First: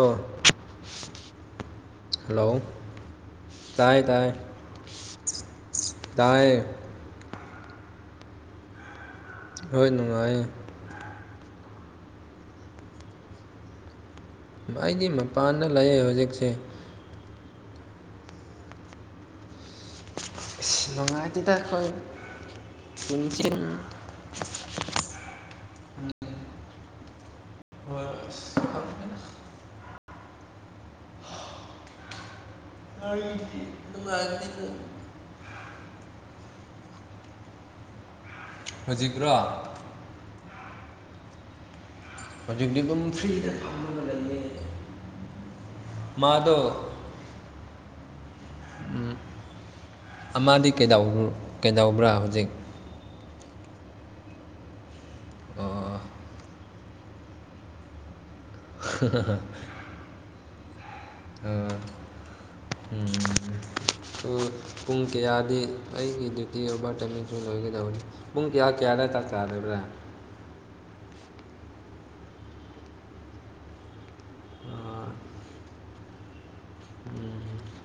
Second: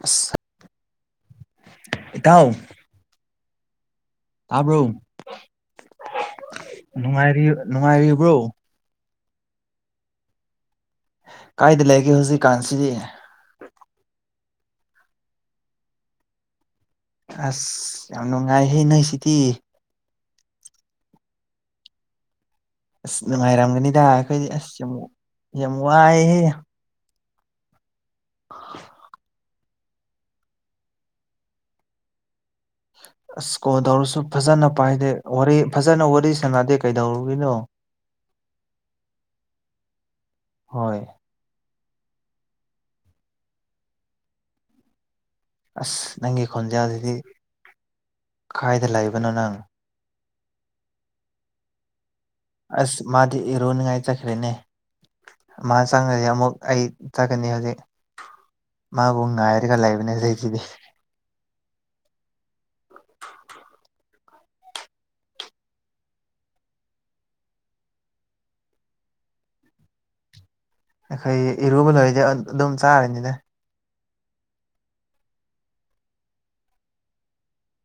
ꯑ ꯑꯁ [unintelligible] ꯍꯜꯂꯣ ꯏꯇꯥꯎ ꯇꯥꯏ ꯇꯥꯏ ꯇꯥꯕ꯭ꯔꯣ ꯇꯥꯏ ꯅꯨꯡꯉꯥꯏꯔꯤ ꯅꯨꯡꯉꯥꯏꯔꯤꯕ꯭ꯔꯣ ꯔꯣꯏ ꯅꯨꯡꯉꯥꯏꯌꯦ ꯀꯥꯏꯗ ꯂꯩꯒꯦ ꯍꯧꯖꯤꯛꯀꯥꯟꯁꯤꯗꯤ ꯑꯩꯗꯤ ꯃꯄꯥꯟꯗ ꯂꯩꯌꯦ ꯍꯨꯖꯤꯛꯁꯦ ꯑꯁ ꯌꯥꯝ ꯅꯨꯡꯉꯥꯏꯍꯦ ꯅꯣꯏ ꯁꯤꯗꯤ ꯅꯨꯡꯉꯥꯏꯇꯦꯗꯥ ꯈꯣꯏ ꯑꯁ ꯅꯨꯡꯉꯥꯏꯔꯝꯒꯅꯤꯗ ꯑꯩꯈꯣꯏꯗꯤ ꯑꯁ ꯌꯥꯝ ꯌꯥꯝ ꯋꯥꯏꯍꯦ [unintelligible] ꯑꯁ ꯑꯩꯗꯤ ꯀꯣꯜꯇꯧꯔꯁꯨ ꯅꯨꯡꯉꯥꯏꯕꯅꯤꯗ ꯐꯖꯅ ꯄꯥꯏꯗꯦ ꯋꯥꯔꯤ ꯐꯖꯅ ꯋꯥꯔꯤ ꯁꯥꯟꯅꯗꯦ ꯀꯩꯗꯧꯔꯝꯃꯤꯅꯣ ꯍꯧꯖꯤꯛꯔꯣ ꯍꯣꯏ ꯍꯧꯖꯤꯛꯇꯤꯗꯨꯝ ꯐ꯭ꯔꯤꯗ ꯐꯝꯃꯒ ꯂꯩꯌꯦ ꯑꯁ ꯅꯪꯒꯤ ꯃꯥꯗꯣ ꯈꯣꯟꯖꯦꯜꯁꯤꯗꯤ ꯀꯥꯏꯗ ꯎꯝ ꯂꯩꯕꯅꯣ ꯅꯪ ꯑꯃꯗꯤ ꯀꯩꯗꯧ ꯀꯩꯗꯧꯕ꯭ꯔꯥ ꯍꯧꯖꯤꯛ ꯑꯁ ꯃꯥꯗꯤ ꯏꯔꯨꯅꯤꯉꯥꯏ ꯆꯠꯈ꯭ꯔꯦꯅꯦ ꯃꯥ ꯑꯣ ꯆꯪꯉꯗꯤ ꯑꯃꯨꯛ ꯑꯩ ꯆꯠꯀꯅꯤ ꯍꯧꯖꯤꯛ ꯃꯥꯕꯨꯨ ꯉꯥꯏꯔꯒ ꯂꯩꯕꯅꯦ [unintelligible] ꯑ ꯎꯝ ꯑꯗꯨ ꯄꯨꯡ ꯀꯌꯥꯗꯤ ꯑꯩꯒꯤ ꯗ꯭ꯌꯨꯇꯤ ꯑꯣꯚꯔ ꯇꯥꯏꯃꯤꯡꯁꯨ ꯂꯣꯏꯒꯗꯕꯅꯤ ꯄꯨꯡ ꯀꯌꯥ ꯀꯌꯥ ꯆꯥꯛ ꯆꯥꯗꯨꯏꯕꯥ ꯑꯩꯈꯣꯏ ꯏꯔꯨꯕ ꯂꯣꯏꯔꯤꯗꯤ ꯑꯗꯨꯝ ꯆꯥꯔꯅꯤꯗ ꯑꯗꯨꯗꯤ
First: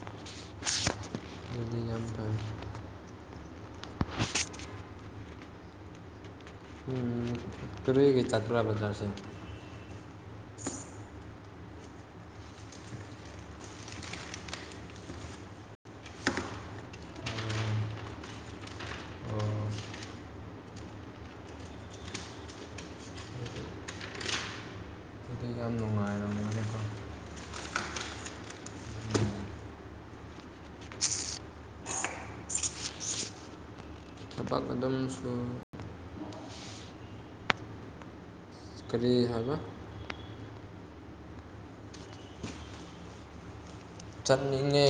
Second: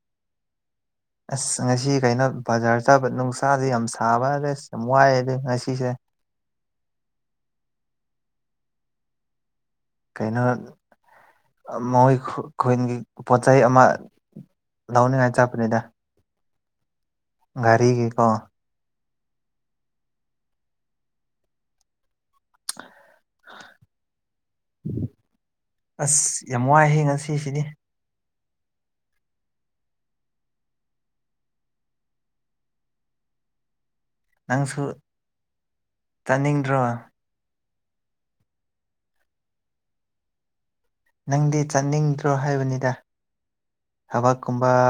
ꯑꯁ ꯉꯁꯤ ꯌꯥꯝ ꯀꯩꯅꯣ ꯐꯩ ꯕꯖꯥꯔ ꯆꯥꯕ ꯅꯨꯡꯁꯥꯁꯦ ꯌꯥꯝ ꯁꯥꯕꯗ ꯑꯁ ꯌꯥꯝ ꯋꯥꯏꯑꯦꯗ ꯉꯁꯤꯁꯦ ꯎꯝ ꯀꯔꯤ ꯅꯨꯡꯇꯤꯒꯤ ꯆꯥꯠꯕ꯭ꯔꯥ ꯕꯖꯥꯔꯁꯦ ꯀꯩꯅꯣ ꯃꯣꯏ ꯈꯨꯟꯒꯤ ꯄꯣꯠ ꯆꯩꯩ ꯑꯃ ꯂꯧꯅꯤꯡꯉꯥꯏ ꯆꯠꯄꯅꯤꯗ ꯒꯥꯔꯤꯒꯤꯀꯣ ꯑꯣ ꯑꯗꯨꯗꯤ ꯌꯥꯝ ꯑꯁ ꯌꯥꯝ ꯅꯨꯡꯉꯥꯏꯔꯝꯒꯅꯤꯀꯣ ꯋꯥꯏꯍꯦ ꯉꯁꯤꯁꯤꯗꯤ ꯊꯕꯛ ꯅꯪꯁꯨ ꯑꯗꯨꯝ ꯁꯨ ꯆꯥꯠꯅꯤꯡꯗ꯭ꯔꯣ ꯀꯔꯤ ꯍꯥꯏꯕ ꯅꯪꯗꯤ ꯆꯠꯅꯤꯡꯗ꯭ꯔꯣ ꯍꯥꯏꯕꯅꯤꯗ ꯊꯕꯛꯀꯨꯝꯕ ꯆꯠꯅꯤꯡꯉꯦ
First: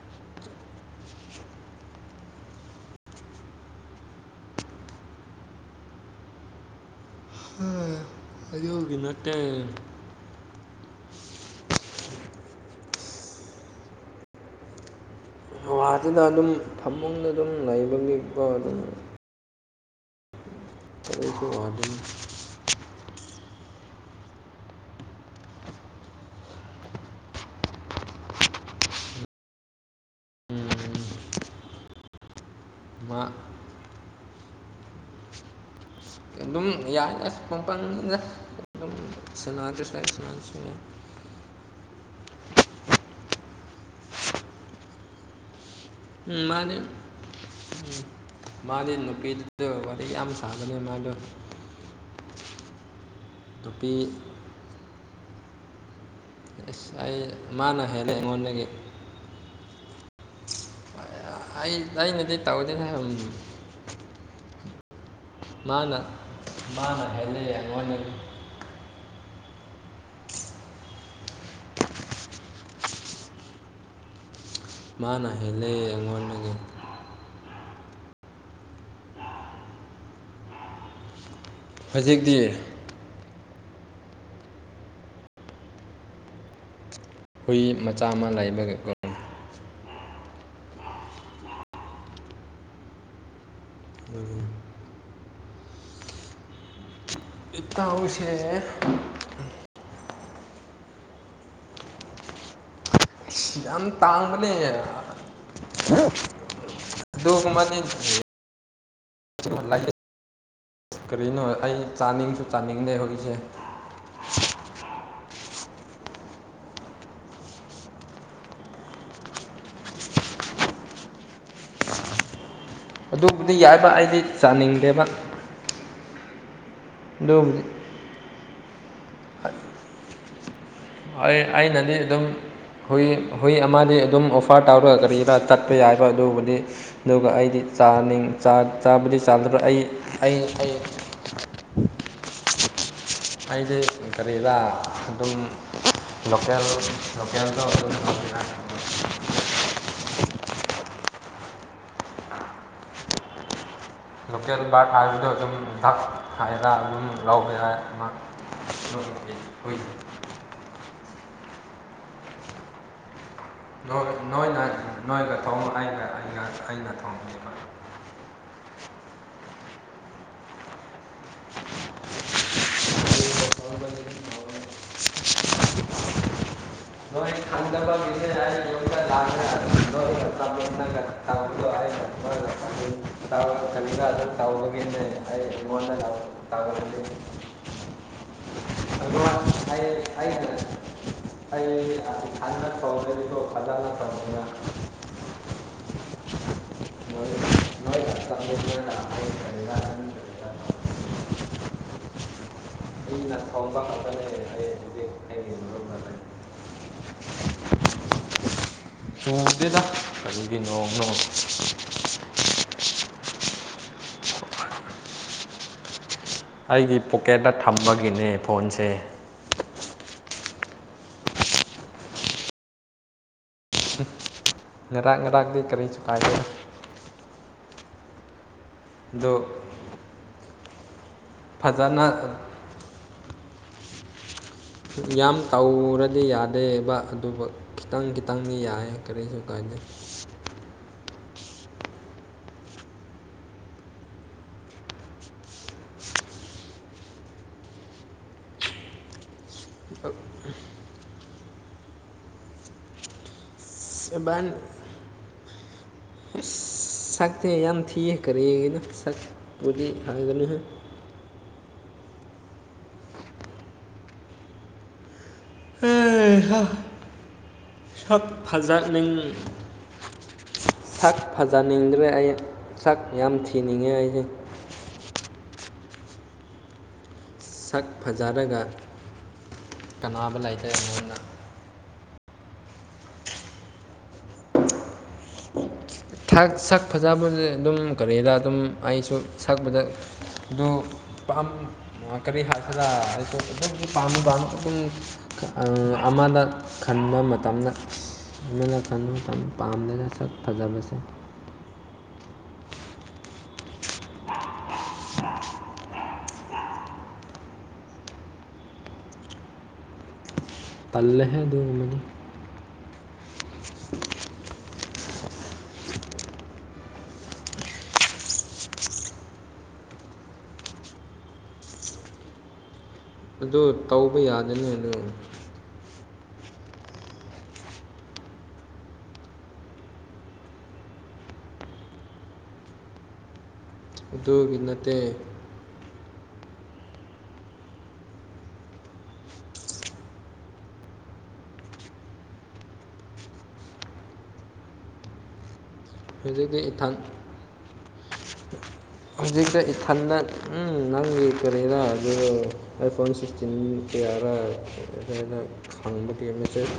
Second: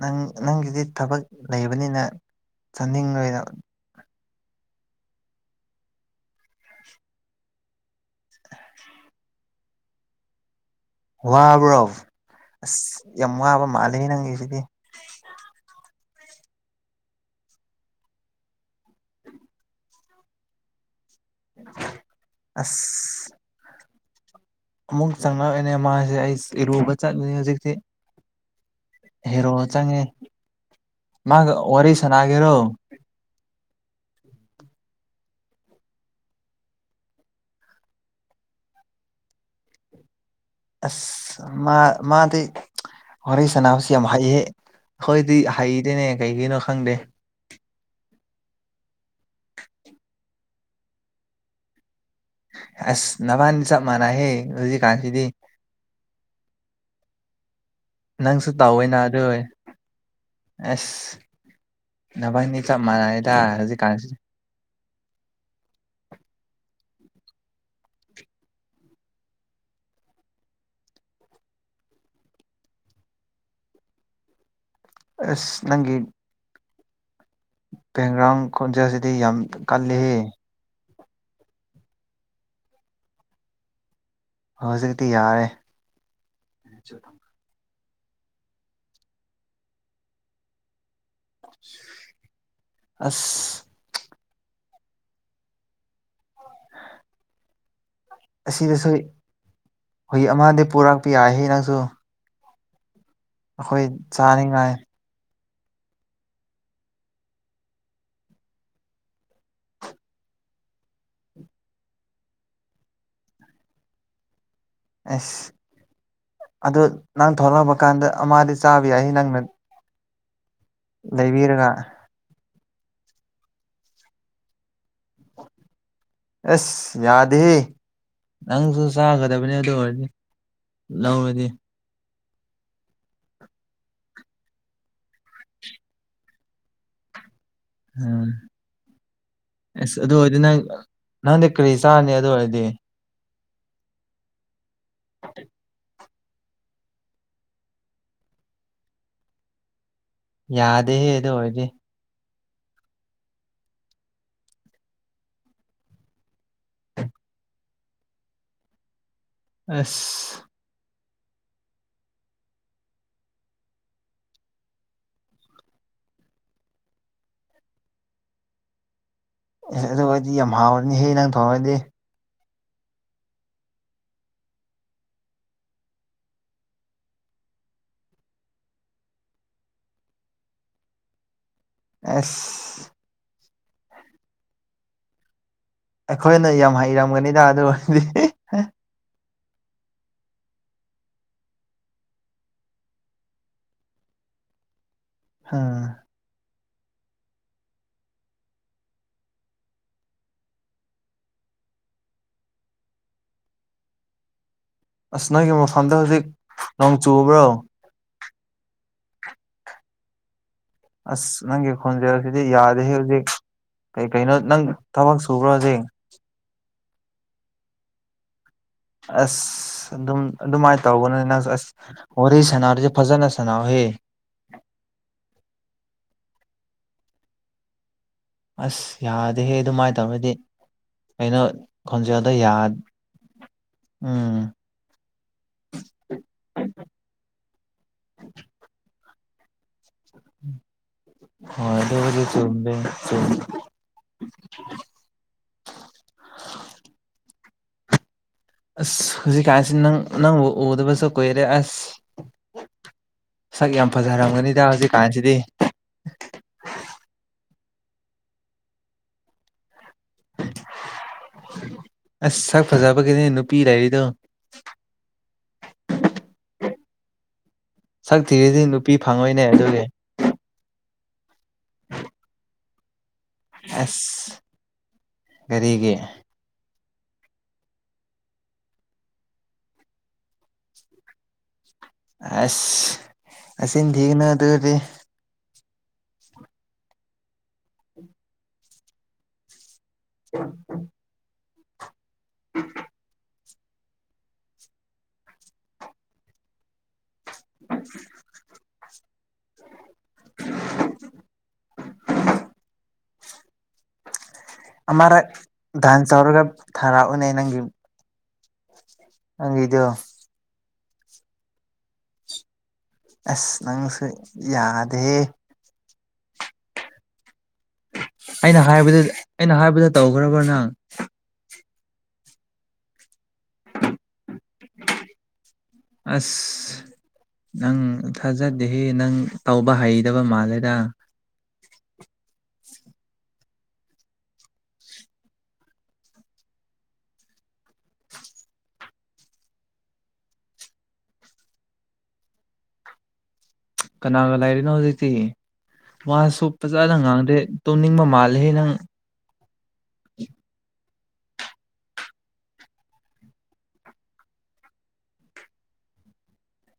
ꯅꯪ ꯅꯪꯒꯤꯗꯤ ꯊꯕꯛ ꯂꯩꯕꯅꯤꯅ ꯆꯥꯅꯤꯡꯉꯣꯏꯅ ꯎꯝ ꯅꯠꯇꯦ ꯋꯥꯕ꯭ꯔꯣ ꯑꯁ ꯌꯥꯝ ꯋꯥꯕ ꯃꯥꯂꯦꯍꯦ ꯅꯪꯒꯤꯁꯤꯗꯤ ꯄꯥꯗꯦꯗ ꯑꯗꯨꯝ ꯐꯃꯨꯡꯗ ꯑꯗꯨꯝ ꯂꯩꯕꯒꯤꯕ ꯑꯗꯨꯝ ꯀꯔꯤꯁꯨ ꯋꯥꯗꯦ ꯑꯁ ꯑꯃꯨꯛ ꯆꯪꯉꯛꯌꯦꯅꯦ ꯃꯥꯁꯦ ꯑꯩ ꯏꯔꯨꯕ ꯆꯠꯂꯤꯅꯤ ꯍꯧꯖꯤꯛꯇꯤ ꯍꯦꯔꯣ ꯆꯪꯉꯦ ꯃꯥꯒ ꯋꯥꯔꯤ ꯁꯥꯥꯟꯅꯒꯦꯔꯣ ꯑꯃ ꯑꯗꯨꯝ ꯌꯥꯏ ꯑꯁ ꯃꯄꯥꯜ ꯅꯤꯗ ꯑꯗꯨꯝ ꯁꯥꯟꯅꯔꯁꯨ ꯌꯥꯢ ꯁꯥꯟꯅꯗ꯭ꯔꯁꯨ ꯌꯥꯢ ꯑꯁ ꯃꯥ ꯃꯥꯗꯤ ꯋꯥꯔꯤ ꯁꯥꯟꯅꯕꯁꯦ ꯌꯥꯝ ꯍꯩꯌꯦ ꯛꯩꯈꯣꯢꯗꯤ ꯍꯩꯇꯦ ꯎꯝ ꯃꯥꯗꯤ ꯎ ꯃꯥꯗꯤ ꯅꯨꯄꯤꯗꯨꯗ ꯋꯥꯔꯤ ꯌꯥꯝ ꯁꯥꯕꯅꯦ ꯃꯥꯗꯣ ꯑꯁ ꯅꯕꯥꯅꯤ ꯆꯞ ꯅꯨꯄꯤ ꯃꯥꯟꯅꯩꯍꯦ ꯍꯧꯖꯤꯛꯀꯥꯟꯁꯤꯗꯤ ꯑꯦꯁ ꯑꯩ ꯃꯥꯅ ꯍꯦꯜꯂꯦ ꯅꯪꯁꯨ ꯑꯩꯉꯣꯟꯗꯒꯤ ꯇꯧꯋꯦꯅ ꯑꯗꯨ ꯑꯁ ꯑꯩ ꯑꯩꯅꯗꯤ ꯅꯕꯥꯏꯅꯤ ꯆꯥꯞ ꯇꯧꯗꯦꯗ ꯃꯥꯅꯩꯗ ꯍꯧꯖꯤꯛꯀꯥꯟꯁꯤ ꯃꯥꯅ ꯃꯥꯅ ꯍꯦꯜꯂꯤ ꯑꯩꯉꯣꯟꯗꯒꯤ ꯃꯥꯅ ꯑꯁ ꯍꯦꯜꯂꯦ ꯑꯩꯉꯣꯟꯗꯒꯤ ꯕꯦꯡꯒ꯭ꯔꯥꯎꯟ ꯈꯣꯟꯖꯦꯜꯁꯤꯗꯤ ꯌꯥꯝ ꯀꯜꯂꯤꯍꯦ ꯍꯧꯖꯤꯛꯇꯤ ꯍꯧꯖꯤꯛꯇꯤ ꯌꯥꯔꯦ ꯍꯨꯏ ꯃꯆꯥ ꯑꯃ ꯂꯩꯕꯒꯤꯒꯣ ꯑꯁ ꯏꯇꯥꯎꯁꯤ ꯑꯁꯤꯗꯁꯨ ꯍꯨꯢ ꯑꯃꯗꯤ ꯄꯨꯔꯛꯄ ꯌꯥꯏꯍꯦ ꯅꯪꯁꯨ ꯑꯩꯈꯣꯏ ꯌꯥꯝ ꯇꯥꯡꯕꯅꯦ ꯆꯥꯅꯤꯡꯉꯥꯏ ꯑꯗꯨꯒꯨꯝꯕꯗꯤ ꯂꯦ [unintelligible] ꯀꯔꯤꯅꯣ ꯑꯩ ꯆꯥꯅꯤꯡꯁꯨ ꯆꯥꯅꯤꯡꯗꯦ ꯍꯧꯖꯤꯛꯁꯦ ꯑꯁ ꯑꯗꯨ ꯅꯪ ꯊꯣꯛꯂꯛꯄ ꯀꯥꯟꯗ ꯃꯥꯗꯤ ꯆꯥꯕ ꯌꯥꯏ ꯅꯪꯅ ꯂꯩꯕꯤꯔꯒ ꯑꯗꯨꯕꯨꯗꯤ ꯌꯥꯏꯕ ꯑꯩꯗꯤ ꯆꯥꯅꯤꯡꯗꯦꯕ ꯑꯁ ꯌꯥꯗꯦꯍꯦ ꯑꯗꯨꯕꯨꯗꯤ ꯅꯪꯁꯨ ꯆꯥꯒꯗꯕꯅꯤ ꯑꯗꯨ ꯑꯣꯏꯔꯗꯤ ꯍꯣꯏ ꯂꯧꯔꯗꯤ ꯑꯩꯅꯗꯤ ꯑꯗꯨꯝ ꯍꯨꯏ ꯍꯨꯏ ꯑꯃꯗꯤ ꯑꯗꯨꯝ ꯑꯣꯐꯔ ꯇꯧꯔꯒ ꯀꯔꯤꯔ ꯆꯠꯄ ꯌꯥꯏꯕ ꯑꯗꯨꯕꯨꯗꯤ ꯑꯗꯨꯒ ꯑꯩꯗꯤ ꯆꯥꯅꯤꯡ ꯎꯝ ꯆꯥ ꯆꯥꯕꯗꯤ ꯆꯥꯗ꯭ꯔꯒꯥ ꯑꯩ ꯑꯁ ꯑꯗꯨ ꯑꯩ ꯑꯣꯏꯔꯗꯤ ꯅꯪ ꯑꯧ ꯅꯪꯗꯤ ꯀ꯭ꯔꯤ ꯆꯥꯔꯅꯤ ꯑꯗꯨ ꯑꯣꯏꯔꯗꯤ ꯑꯩꯗꯤ ꯀꯔꯤꯔ ꯑꯗꯨꯝ ꯂꯣꯀꯦꯜ ꯂꯣꯀꯦꯜꯗꯣ [unintelligible] ꯌꯥꯗꯦ ꯍꯦ ꯑꯗꯨ ꯑꯣꯏꯔꯗꯤ ꯂꯣꯀꯦꯜ ꯕꯥꯔꯠ ꯍꯥꯏꯕꯗꯣ ꯑꯗꯨꯝ [unintelligible] ꯍꯥꯏꯔ ꯑꯗꯨꯝ ꯂꯧꯕ ꯌꯥꯏ ꯑꯃ [unintelligible] ꯑꯁ ꯅꯣꯏ ꯅꯣꯏꯅ ꯅꯣꯏꯒ ꯊꯣꯡꯉꯣ ꯑꯩꯅ ꯑꯩꯒ ꯑꯩꯅ ꯊꯣꯡꯕꯤꯒꯦꯕ ꯑꯦꯁ ꯑꯗꯨ ꯑꯣꯏꯗꯤ ꯌꯥꯝ ꯍꯥꯎꯔꯅꯤꯍꯦ ꯅꯪ ꯊꯣꯡꯔꯗꯤ ꯑꯁ [unintelligible] [unintelligible] ꯇꯧꯕꯒꯤꯅꯤ ꯑꯩꯈꯣꯏꯅ ꯌꯥꯝ ꯍꯩꯔꯝꯒꯅꯤꯗ ꯑꯗꯨ ꯑꯣꯏꯔꯗꯤ [unintelligible] ꯑꯩ [unintelligible] ꯑꯥ [unintelligible] [inaudible] ꯑꯩꯅ ꯊꯣꯡꯕ ꯉꯥꯛꯇꯅꯦ ꯍꯩꯌꯦ ꯑꯁ ꯅꯪꯒꯤ ꯃꯐꯝꯗꯣ ꯍꯧꯖꯤꯛ ꯅꯣꯡ ꯆꯨꯕ꯭ꯔꯣ ꯆꯨꯗꯦꯗ ꯀꯔꯤꯒꯤ ꯅꯣꯡꯅꯣ ꯑꯁ ꯅꯪꯒꯤ ꯈꯣꯟꯖꯦꯜꯁꯤꯗꯤ ꯌꯥꯗꯦ ꯍꯦ ꯍꯧꯖꯤꯛ ꯀꯩ ꯀꯩꯅꯣ ꯅꯪ ꯊꯕꯛ ꯁꯨꯕ꯭ꯔꯣ ꯍꯧꯖꯤꯛ ꯑꯩꯒꯤ ꯄꯣꯛꯀꯦꯠꯇ ꯊꯝꯕꯒꯤꯅꯦ ꯐꯣꯟꯁꯦ ꯑꯁ ꯑꯗꯨꯝ ꯑꯗꯨꯃꯥꯏꯅ ꯇꯧꯒꯅꯨꯍꯦ ꯅꯪ ꯑꯁ ꯋꯥꯔꯤ ꯁꯥꯟꯅꯔꯗꯤ ꯐꯖꯅ ꯁꯥꯟꯅꯧꯍꯦ ꯉꯔꯥꯛ ꯉꯔꯥꯛꯇꯤ ꯀꯔꯤꯁꯨ ꯀꯥꯏꯗꯦ ꯑꯁ ꯑꯗꯨ ꯌꯥꯗꯦꯍꯦ ꯑꯗꯨꯃꯥꯏꯅ ꯇꯧꯔꯗꯤ ꯀꯩꯅꯣ ꯈꯣꯟꯖꯦꯜꯗꯣ ꯐꯖꯅ ꯌꯥ ꯎꯝ ꯌꯥꯝ ꯇꯧꯔꯗꯤ ꯌꯥꯗꯦꯕ ꯑꯗꯨꯕꯨ ꯈꯤꯇꯪ ꯈꯤꯇꯪꯗꯤ ꯌꯥꯏꯌꯦ ꯀꯔꯤꯁꯨ ꯀꯥꯏꯗꯦ ꯎꯝ ꯍꯣꯏ ꯑꯗꯨꯕꯨꯗꯤ ꯆꯨꯝꯃꯦ ꯆꯨꯝ ꯑꯁ ꯍꯧꯖꯤꯛ ꯀꯥꯟꯁꯤ ꯅꯪ ꯅꯪꯕꯨ ꯎꯗꯕꯁꯨ ꯀꯨꯏꯔꯦ ꯑꯁ ꯁꯛ ꯌꯥꯝ ꯐꯖꯔꯝꯒꯅꯤꯗ ꯍꯧꯖꯤꯛꯀꯥꯟꯁꯤꯗꯤ ꯑꯁ ꯁꯛꯇꯤ ꯌꯥꯝ ꯊꯤꯌꯦ ꯀꯔꯤꯒꯤꯅꯣ ꯁꯛꯄꯨꯗꯤ ꯍꯪꯒꯅꯨꯍꯦ ꯑꯁ ꯁꯛ ꯐꯖꯕꯒꯤꯅꯦ ꯅꯨꯄꯤ ꯂꯩꯔꯤꯗꯣ ꯍꯩ ꯍꯥ ꯁꯛ ꯊꯤꯔꯗꯤ ꯅꯨꯄꯤ ꯐꯖꯅꯤꯡ ꯐꯪꯉꯣꯏꯅꯦ ꯑꯗꯨꯒꯤ ꯁꯛ ꯐꯖꯅꯤꯡꯗ꯭ꯔꯦ ꯑꯩ ꯁꯛ ꯌꯥꯝ ꯊꯤ ꯑꯁ ꯀꯔꯤꯒꯤ ꯁꯛ ꯐꯖꯔꯒ ꯀꯅꯥꯕ ꯂꯩꯇꯦ ꯑꯩꯉꯣꯟꯗ ꯑꯁ ꯅꯆꯤꯟ ꯊꯤꯒꯅꯨ ꯑꯗꯨꯗꯤ ꯁꯛ ꯐꯖꯕꯁꯤ ꯑꯗꯨꯝ ꯀꯔꯤꯔ ꯑꯗꯨꯝ ꯑꯩꯁꯨ ꯁꯛꯄꯗ [inaudible] ꯑꯣ ꯄꯥꯝ ꯀꯔꯤ ꯍꯥꯏꯁꯦꯔꯥ ꯑꯩꯁꯨ ꯑꯗꯨꯒꯤ ꯄꯥꯝꯃ ꯄꯥꯝꯃ ꯑꯗꯨꯝ ꯑ ꯑꯃꯅ ꯈꯟꯕ ꯃ ꯃꯇꯝꯅ ꯑꯃꯅ ꯈꯟꯕ ꯃꯇꯝ ꯄꯥꯝꯗꯦꯗ ꯁꯛ ꯐꯖꯕꯁꯦ꯫ [inaudible] ꯑꯃꯔꯛ ꯗꯥꯟꯁ ꯇꯧꯔꯒ ꯊꯥꯔꯛꯎꯅꯦ ꯅꯪꯒꯤ ꯅꯪꯒꯤꯗꯣ꯫ ꯇꯜꯂꯦꯍꯦ ꯑꯗꯨꯒꯨꯝꯕꯗꯤ꯫ ꯑꯁ ꯅꯪꯁꯨ ꯌꯥꯗꯦꯍꯦ꯫ ꯑꯩꯅ ꯍꯥꯏꯕꯗꯨ ꯑꯩꯅ ꯍꯥꯏꯕꯗꯨ ꯇꯧꯈ꯭ꯔꯕꯣ ꯅꯪ꯫ ꯑꯗꯨ ꯇꯧꯕ ꯌꯥꯗꯦꯅꯦ ꯑꯗꯨ꯫ ꯑꯁ꯫ ꯅꯪ ꯊꯥꯖꯗꯦꯍꯦ ꯅꯪ ꯇꯧꯕ ꯍꯩꯗꯕ ꯃꯥꯜꯂꯦꯗ꯫ ꯑꯗꯨꯒꯤ ꯅꯠꯇꯦ꯫ ꯀꯅꯥꯒ ꯂꯩꯔꯤꯅꯣ ꯍꯧꯖꯤꯛꯇꯤ ꯋꯥꯁꯨ ꯍꯧꯖꯤꯛꯇꯤ ꯏꯊꯟ ꯐꯖꯅ ꯉꯥꯡꯗꯦ꯫ ꯇꯨꯝꯅꯤꯡꯕ ꯃꯥꯜꯂꯦꯍꯦ ꯅꯪ꯫ ꯍꯧꯖꯤꯛꯇ ꯏꯊꯟꯗ ꯎꯝ ꯅꯪꯒꯤ ꯀꯔꯤꯔ ꯑꯗꯨ ꯑꯥꯏ ꯐꯣꯟ ꯁꯤꯛꯁ ꯇꯤꯟ ꯀꯌꯥꯔꯥ [unintelligible] ꯈꯪꯕ ꯗꯦꯝꯁꯦ [unintelligible]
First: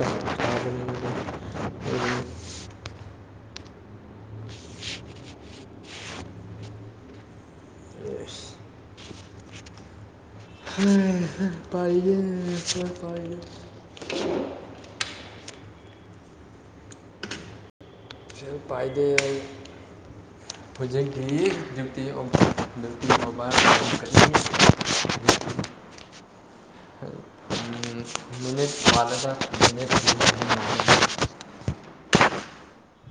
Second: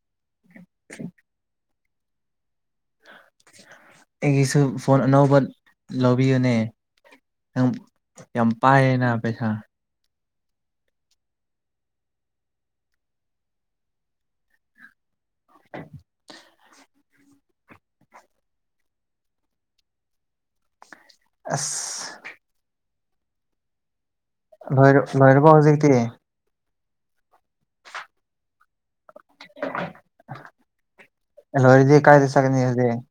ꯑꯩꯒꯤꯁꯨ ꯐꯣꯟ ꯑꯅꯧꯕ ꯂꯧꯕꯤꯌꯨꯅꯦ꯫ ꯅꯪ ꯌꯥꯝ ꯄꯥꯏꯌꯦꯅ ꯄꯩꯁꯥ꯫ ꯄꯥꯏꯗꯦ ꯑꯩꯈꯣꯏ ꯄꯥꯏꯗꯦ꯫ [inaudible] ꯁꯦꯜ ꯄꯥꯏꯗꯦ ꯑꯩ ꯍꯧꯖꯤꯛꯇꯤ ꯗ꯭ꯌꯨꯇꯤ ꯑꯁ [unintelligible] ꯅꯨꯄꯤ ꯃꯃꯥꯅ [unintelligible] ꯂꯣꯏꯔ ꯂꯣꯏꯔꯕꯣ ꯍꯧꯖꯤꯛꯇꯤ꯫ [unintelligible] ꯂꯣꯏꯔꯗꯤ ꯀꯥꯏꯗ ꯆꯠꯀꯅꯤ [unintelligible]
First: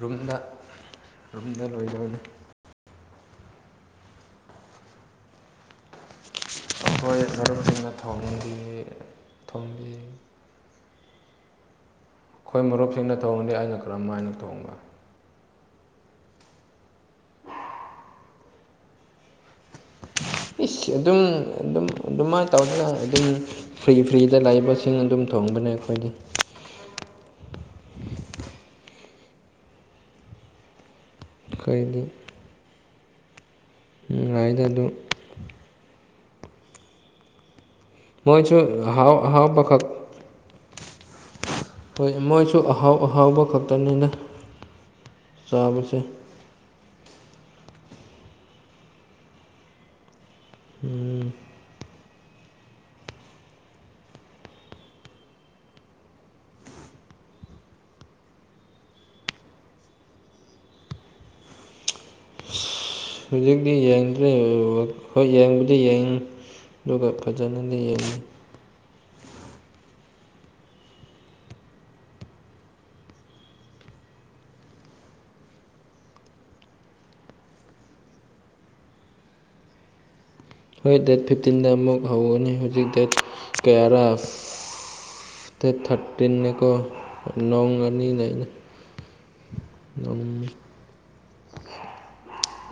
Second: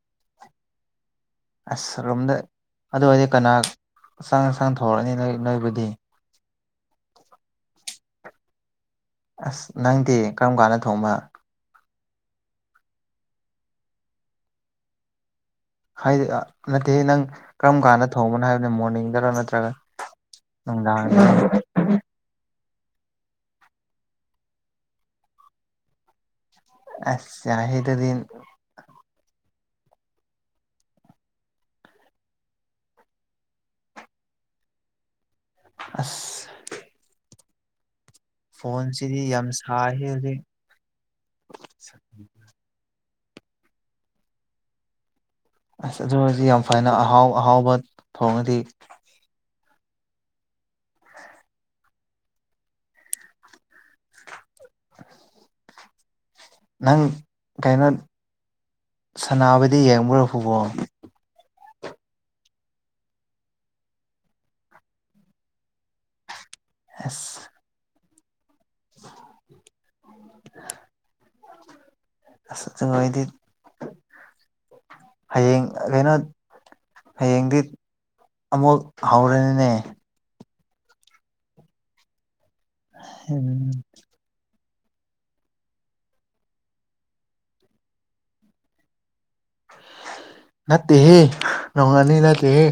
ꯔꯨꯝꯗ꯫ ꯔꯨꯝꯗ ꯑꯁ ꯂꯣꯏꯗꯧꯔꯦ ꯔꯨꯝꯗ ꯑꯗꯨ ꯑꯣꯏꯔꯗꯤ ꯀꯅꯥ ꯆꯥꯛ ꯏꯟꯁꯥꯡ ꯊꯣꯡꯔꯅꯤ ꯅꯣꯏ ꯅꯣꯏꯕꯨꯗꯤ꯫ ꯑꯩꯈꯣꯏ ꯃꯔꯨꯞꯁꯤꯅ ꯊꯣꯡ [unintelligible] ꯑꯁ ꯅꯪꯗꯤ ꯀꯔꯝ ꯀꯥꯟꯗ ꯊꯣꯡꯕ꯫ ꯑꯩꯈꯣꯏ ꯃꯔꯨꯞꯁꯤꯡꯅ ꯊꯣꯡꯉꯗꯤ ꯑꯩꯅ ꯀꯔꯝ ꯍꯥꯏꯅ ꯊꯣꯡꯕ꯫ ꯍꯥꯏꯗꯤ ꯑꯥ ꯅꯠꯇꯦꯍꯦ ꯅꯪ ꯀꯔꯝ ꯀꯥꯟꯗ ꯊꯣꯡꯕꯅꯣ ꯍꯥꯏꯕꯅꯦ ꯃꯣꯔꯅꯤꯡꯗꯔ ꯅꯠꯇ꯭ꯔꯒ꯫ ꯏꯁ ꯑꯗꯨꯝ ꯅꯨꯡꯗꯥꯡꯗꯔ ꯑꯗꯨꯝ ꯑꯗꯨꯃꯥꯏꯅ ꯇꯧꯗꯦꯗ ꯑꯗꯨꯝ ꯐ꯭ꯔꯤ ꯐ꯭ꯔꯤꯗ ꯂꯩꯕꯁꯤꯡ ꯑꯗꯨꯝ ꯊꯣꯡꯕꯅꯦ ꯑꯩꯈꯣꯏꯗꯤ꯫ ꯑꯁ ꯌꯥꯏꯍꯦ ꯑꯗꯨꯗꯤ꯫ ꯑꯩꯈꯣꯏꯗꯤ꯫ ꯅꯨꯡꯉꯥꯏꯗ ꯑꯗꯨ꯫ ꯑꯁ꯫ ꯃꯣꯏꯁꯨ ꯑꯍꯥꯎ ꯐꯣꯟꯁꯤꯗꯤ ꯌꯥꯝ ꯑꯍꯥꯎꯕ ꯈꯛ [unintelligible] ꯍꯧꯖꯤꯛ ꯍꯣꯏ ꯃꯣꯏꯁꯨ ꯑꯍꯥꯎ ꯑꯍꯥꯎꯕ ꯈꯛꯇꯅꯤꯗ꯫ ꯆꯥꯕꯁꯦ ꯑꯁ ꯑꯗꯨ ꯑꯣꯏꯔꯗꯤ ꯌꯥꯝ ꯐꯩꯅ ꯑꯍꯥꯎ ꯑꯍꯥꯎꯕ ꯊꯣꯡꯉꯗꯤ꯫ ꯎꯝ꯫ ꯅꯪ ꯀꯩꯅꯣ ꯁꯅꯥꯕꯗꯤ ꯌꯦꯡꯕ꯭ꯔꯣ ꯐꯨꯠꯕꯣꯜ꯫ ꯍꯧꯖꯤꯛꯇꯤ ꯌꯦꯡꯗ꯭ꯔꯦ ꯍꯣꯏ ꯌꯦꯡꯕꯗꯤ ꯌꯦꯡꯉ ꯑꯗꯨꯒ ꯑꯁ ꯐꯖꯅ [unintelligible] [inaudible] ꯑꯁ ꯍꯥꯛꯆꯥꯢ ꯅꯨꯡꯉꯥꯢꯇꯦ ꯍꯌꯦꯡ ꯀꯩꯅꯣ ꯍꯌꯦꯡꯗꯤ ꯑꯃꯨꯛ ꯍꯧꯔꯦꯅꯦ ꯍꯣꯏ ꯗꯦꯠ ꯐꯤꯞꯇꯤꯟꯗ ꯑꯃꯨꯛ ꯍꯧꯒꯅꯤ ꯍꯧꯖꯤꯛ ꯗꯦꯠ ꯎꯝ ꯀꯌꯥꯔꯥ ꯗꯦꯠ ꯊꯥꯔꯇꯤꯟꯅꯦꯀꯣ ꯅꯣꯡ ꯅꯤꯅꯤ ꯂꯩꯩꯅꯤ ꯅꯠꯇꯦꯍꯦ ꯅꯣꯡꯉꯥꯜꯂꯦ ꯅꯠꯇꯦꯍꯦ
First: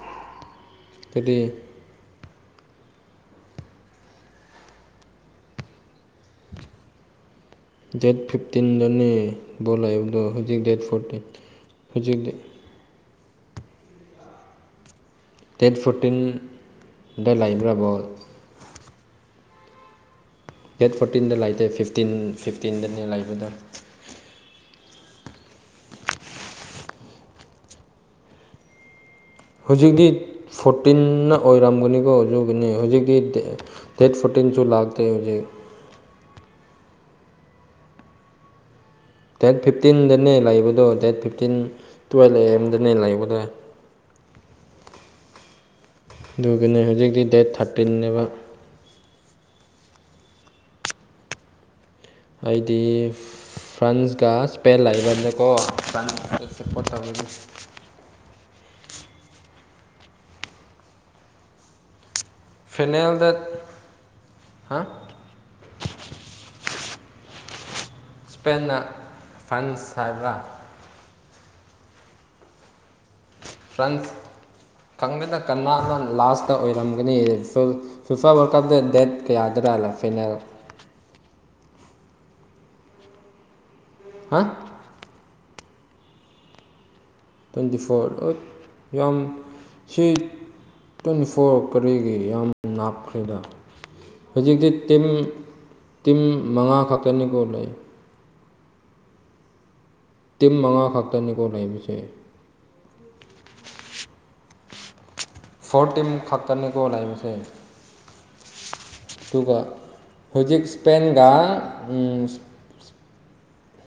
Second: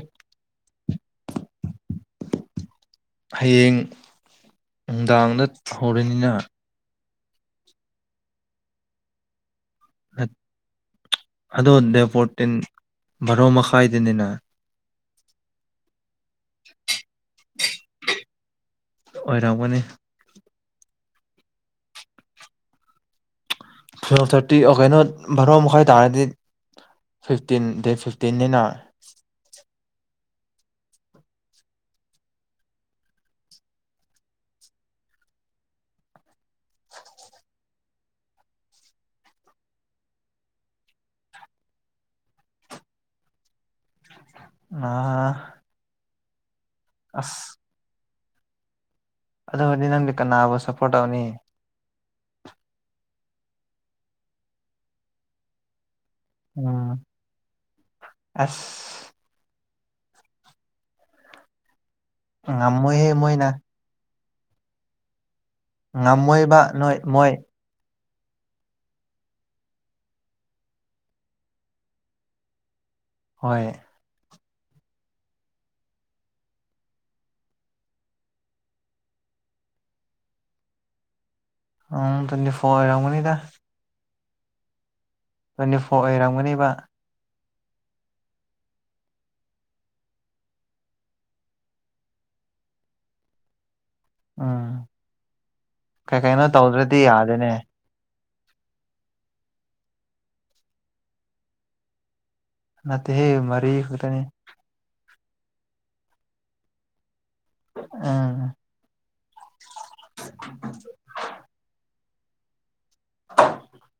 ꯍꯌꯦꯡ ꯅꯨꯡꯗꯥꯡꯗ ꯍꯧꯔꯅꯤꯅ ꯗꯦꯠ ꯐꯤꯞꯇꯤꯟꯗꯅꯦ ꯕꯣꯜ ꯂꯩꯕꯗꯣ ꯍꯧꯖꯤꯛ ꯗꯦꯠ ꯐꯣꯔꯇꯤꯟ ꯍꯧꯖꯤꯛꯇꯤ ꯚꯔꯣ ꯃꯈꯥꯏꯗꯅꯤꯅ ꯗꯦꯠ ꯐꯣꯔꯇꯤꯟꯗ ꯂꯩꯕ꯭ꯔꯥ ꯕꯣꯜ ꯑꯣꯏꯔꯝꯒꯅꯤ ꯗꯦꯠ ꯐꯣꯔꯇꯤꯟꯗ ꯂꯩꯇꯦ ꯐꯤꯞꯇꯤꯟ ꯐꯤꯐꯇꯤꯟꯗꯅꯦ ꯂꯩꯕꯗꯣ ꯇꯨꯋꯤꯞ ꯊꯥꯔꯇꯤ ꯑꯣ ꯀꯩꯅꯣ ꯚꯔꯣ ꯃꯈꯥꯏ ꯇꯥꯔꯗꯤ ꯐꯤꯞꯇꯤꯟ ꯗꯦꯠ ꯐꯤꯞꯇꯤꯟꯅꯤꯅ ꯍꯧꯖꯤꯛꯇꯤ ꯐꯣꯔꯇꯤꯟꯅ ꯑꯣꯏꯔꯝꯒꯅꯤꯀꯣ ꯑꯗꯨꯅꯤ ꯍꯧꯖꯤꯛꯇꯤ ꯗꯦꯠ ꯐꯨꯇꯤꯡꯁꯨ ꯂꯥꯛꯇꯦ ꯍꯧꯖꯤꯛ ꯗꯦꯠ ꯐꯤꯞꯇꯤꯟꯗꯅꯦ ꯂꯩꯕꯗꯣ ꯗꯦꯠ ꯐꯤꯞꯇꯤꯟ ꯇꯨꯌꯦꯜꯕꯑꯦ ꯑꯦꯝꯗꯅꯦ ꯂꯩꯕꯗꯣ ꯍꯥ ꯑꯗꯨꯒꯤꯅꯦ ꯍꯧꯖꯤꯛꯇꯤ ꯗꯦꯠ ꯊꯥꯔꯇꯤꯟꯅꯦꯕ ꯑꯗꯨꯒꯅꯤ ꯅꯪꯗꯤ ꯀꯅꯥꯕꯨ ꯁꯄꯣꯔꯠ ꯇꯧꯅꯤ ꯑꯩꯗꯤ ꯐ꯭ꯔꯥꯟꯁꯒ ꯏꯁꯄꯦꯟ ꯂꯩꯕꯅꯤꯅꯀꯣ ꯑꯩ ꯁꯥꯕꯣꯔꯠ ꯎꯝ ꯇꯧꯒꯅꯤ ꯑꯁ ꯉꯝꯃꯣꯏꯍꯦ ꯃꯣꯏꯅ ꯐꯤꯅꯦꯜꯗ ꯍꯥ ꯉꯝꯃꯣꯏꯕ ꯅꯣꯏ ꯃꯣꯏ ꯏꯁꯄꯦꯟꯅ ꯐ꯭ꯔꯥꯟꯁ ꯍꯥꯏꯕꯔꯥ ꯍꯣꯏ ꯈꯪꯗꯦꯗ ꯀꯅꯅꯥ ꯂꯥꯁꯇ ꯑꯣꯏꯔꯝꯒꯅꯤ ꯐꯤꯐꯥ ꯋꯥꯔꯜ ꯀꯞꯇ ꯗꯦꯠ ꯀꯌꯥꯗꯔꯥ ꯐꯤꯅꯦꯜ ꯎꯝ ꯇꯨꯢꯗꯤ ꯐꯣꯔ ꯑꯣꯢꯔꯝꯒꯅꯤꯗ ꯍꯥ ꯇ꯭ꯋꯤꯟꯇꯤ ꯐꯣꯔ ꯑꯣꯏꯔꯝꯒꯅꯤꯕ ꯇ꯭ꯋꯦꯟꯇꯤ ꯐꯣꯔ ꯌꯥꯝ ꯁꯤ ꯇ꯭ꯋꯦꯟꯇꯤ ꯐꯣꯔ ꯀꯔꯤꯒꯤ ꯌꯥꯝ ꯂꯞꯈ꯭ꯔꯦꯗ ꯎꯝ ꯍꯧꯖꯤꯛꯇꯤ ꯇꯤꯝ ꯇꯤꯝ ꯀꯩ ꯀꯩꯅꯣ ꯃꯉꯥ ꯇꯧꯗ꯭ꯔꯗꯤ ꯈꯛꯇꯅꯤꯀꯣ ꯌꯥꯗꯦꯅꯦ ꯂꯩ ꯇꯤꯝ ꯃꯉꯥ ꯈꯛꯇꯅꯤꯀꯣ ꯂꯩꯕꯁꯦ ꯅꯠꯇꯦ ꯍꯦ ꯃꯔꯤ ꯈꯛꯇꯅꯦ ꯐꯣꯔ ꯇꯤꯟ ꯈꯥꯛꯇꯅꯦ ꯂꯩꯕꯁꯦ ꯑꯥꯝ ꯑꯗꯨꯒ ꯍꯧꯖꯤꯛ ꯁ꯭ꯄꯦꯟꯒ [inaudible]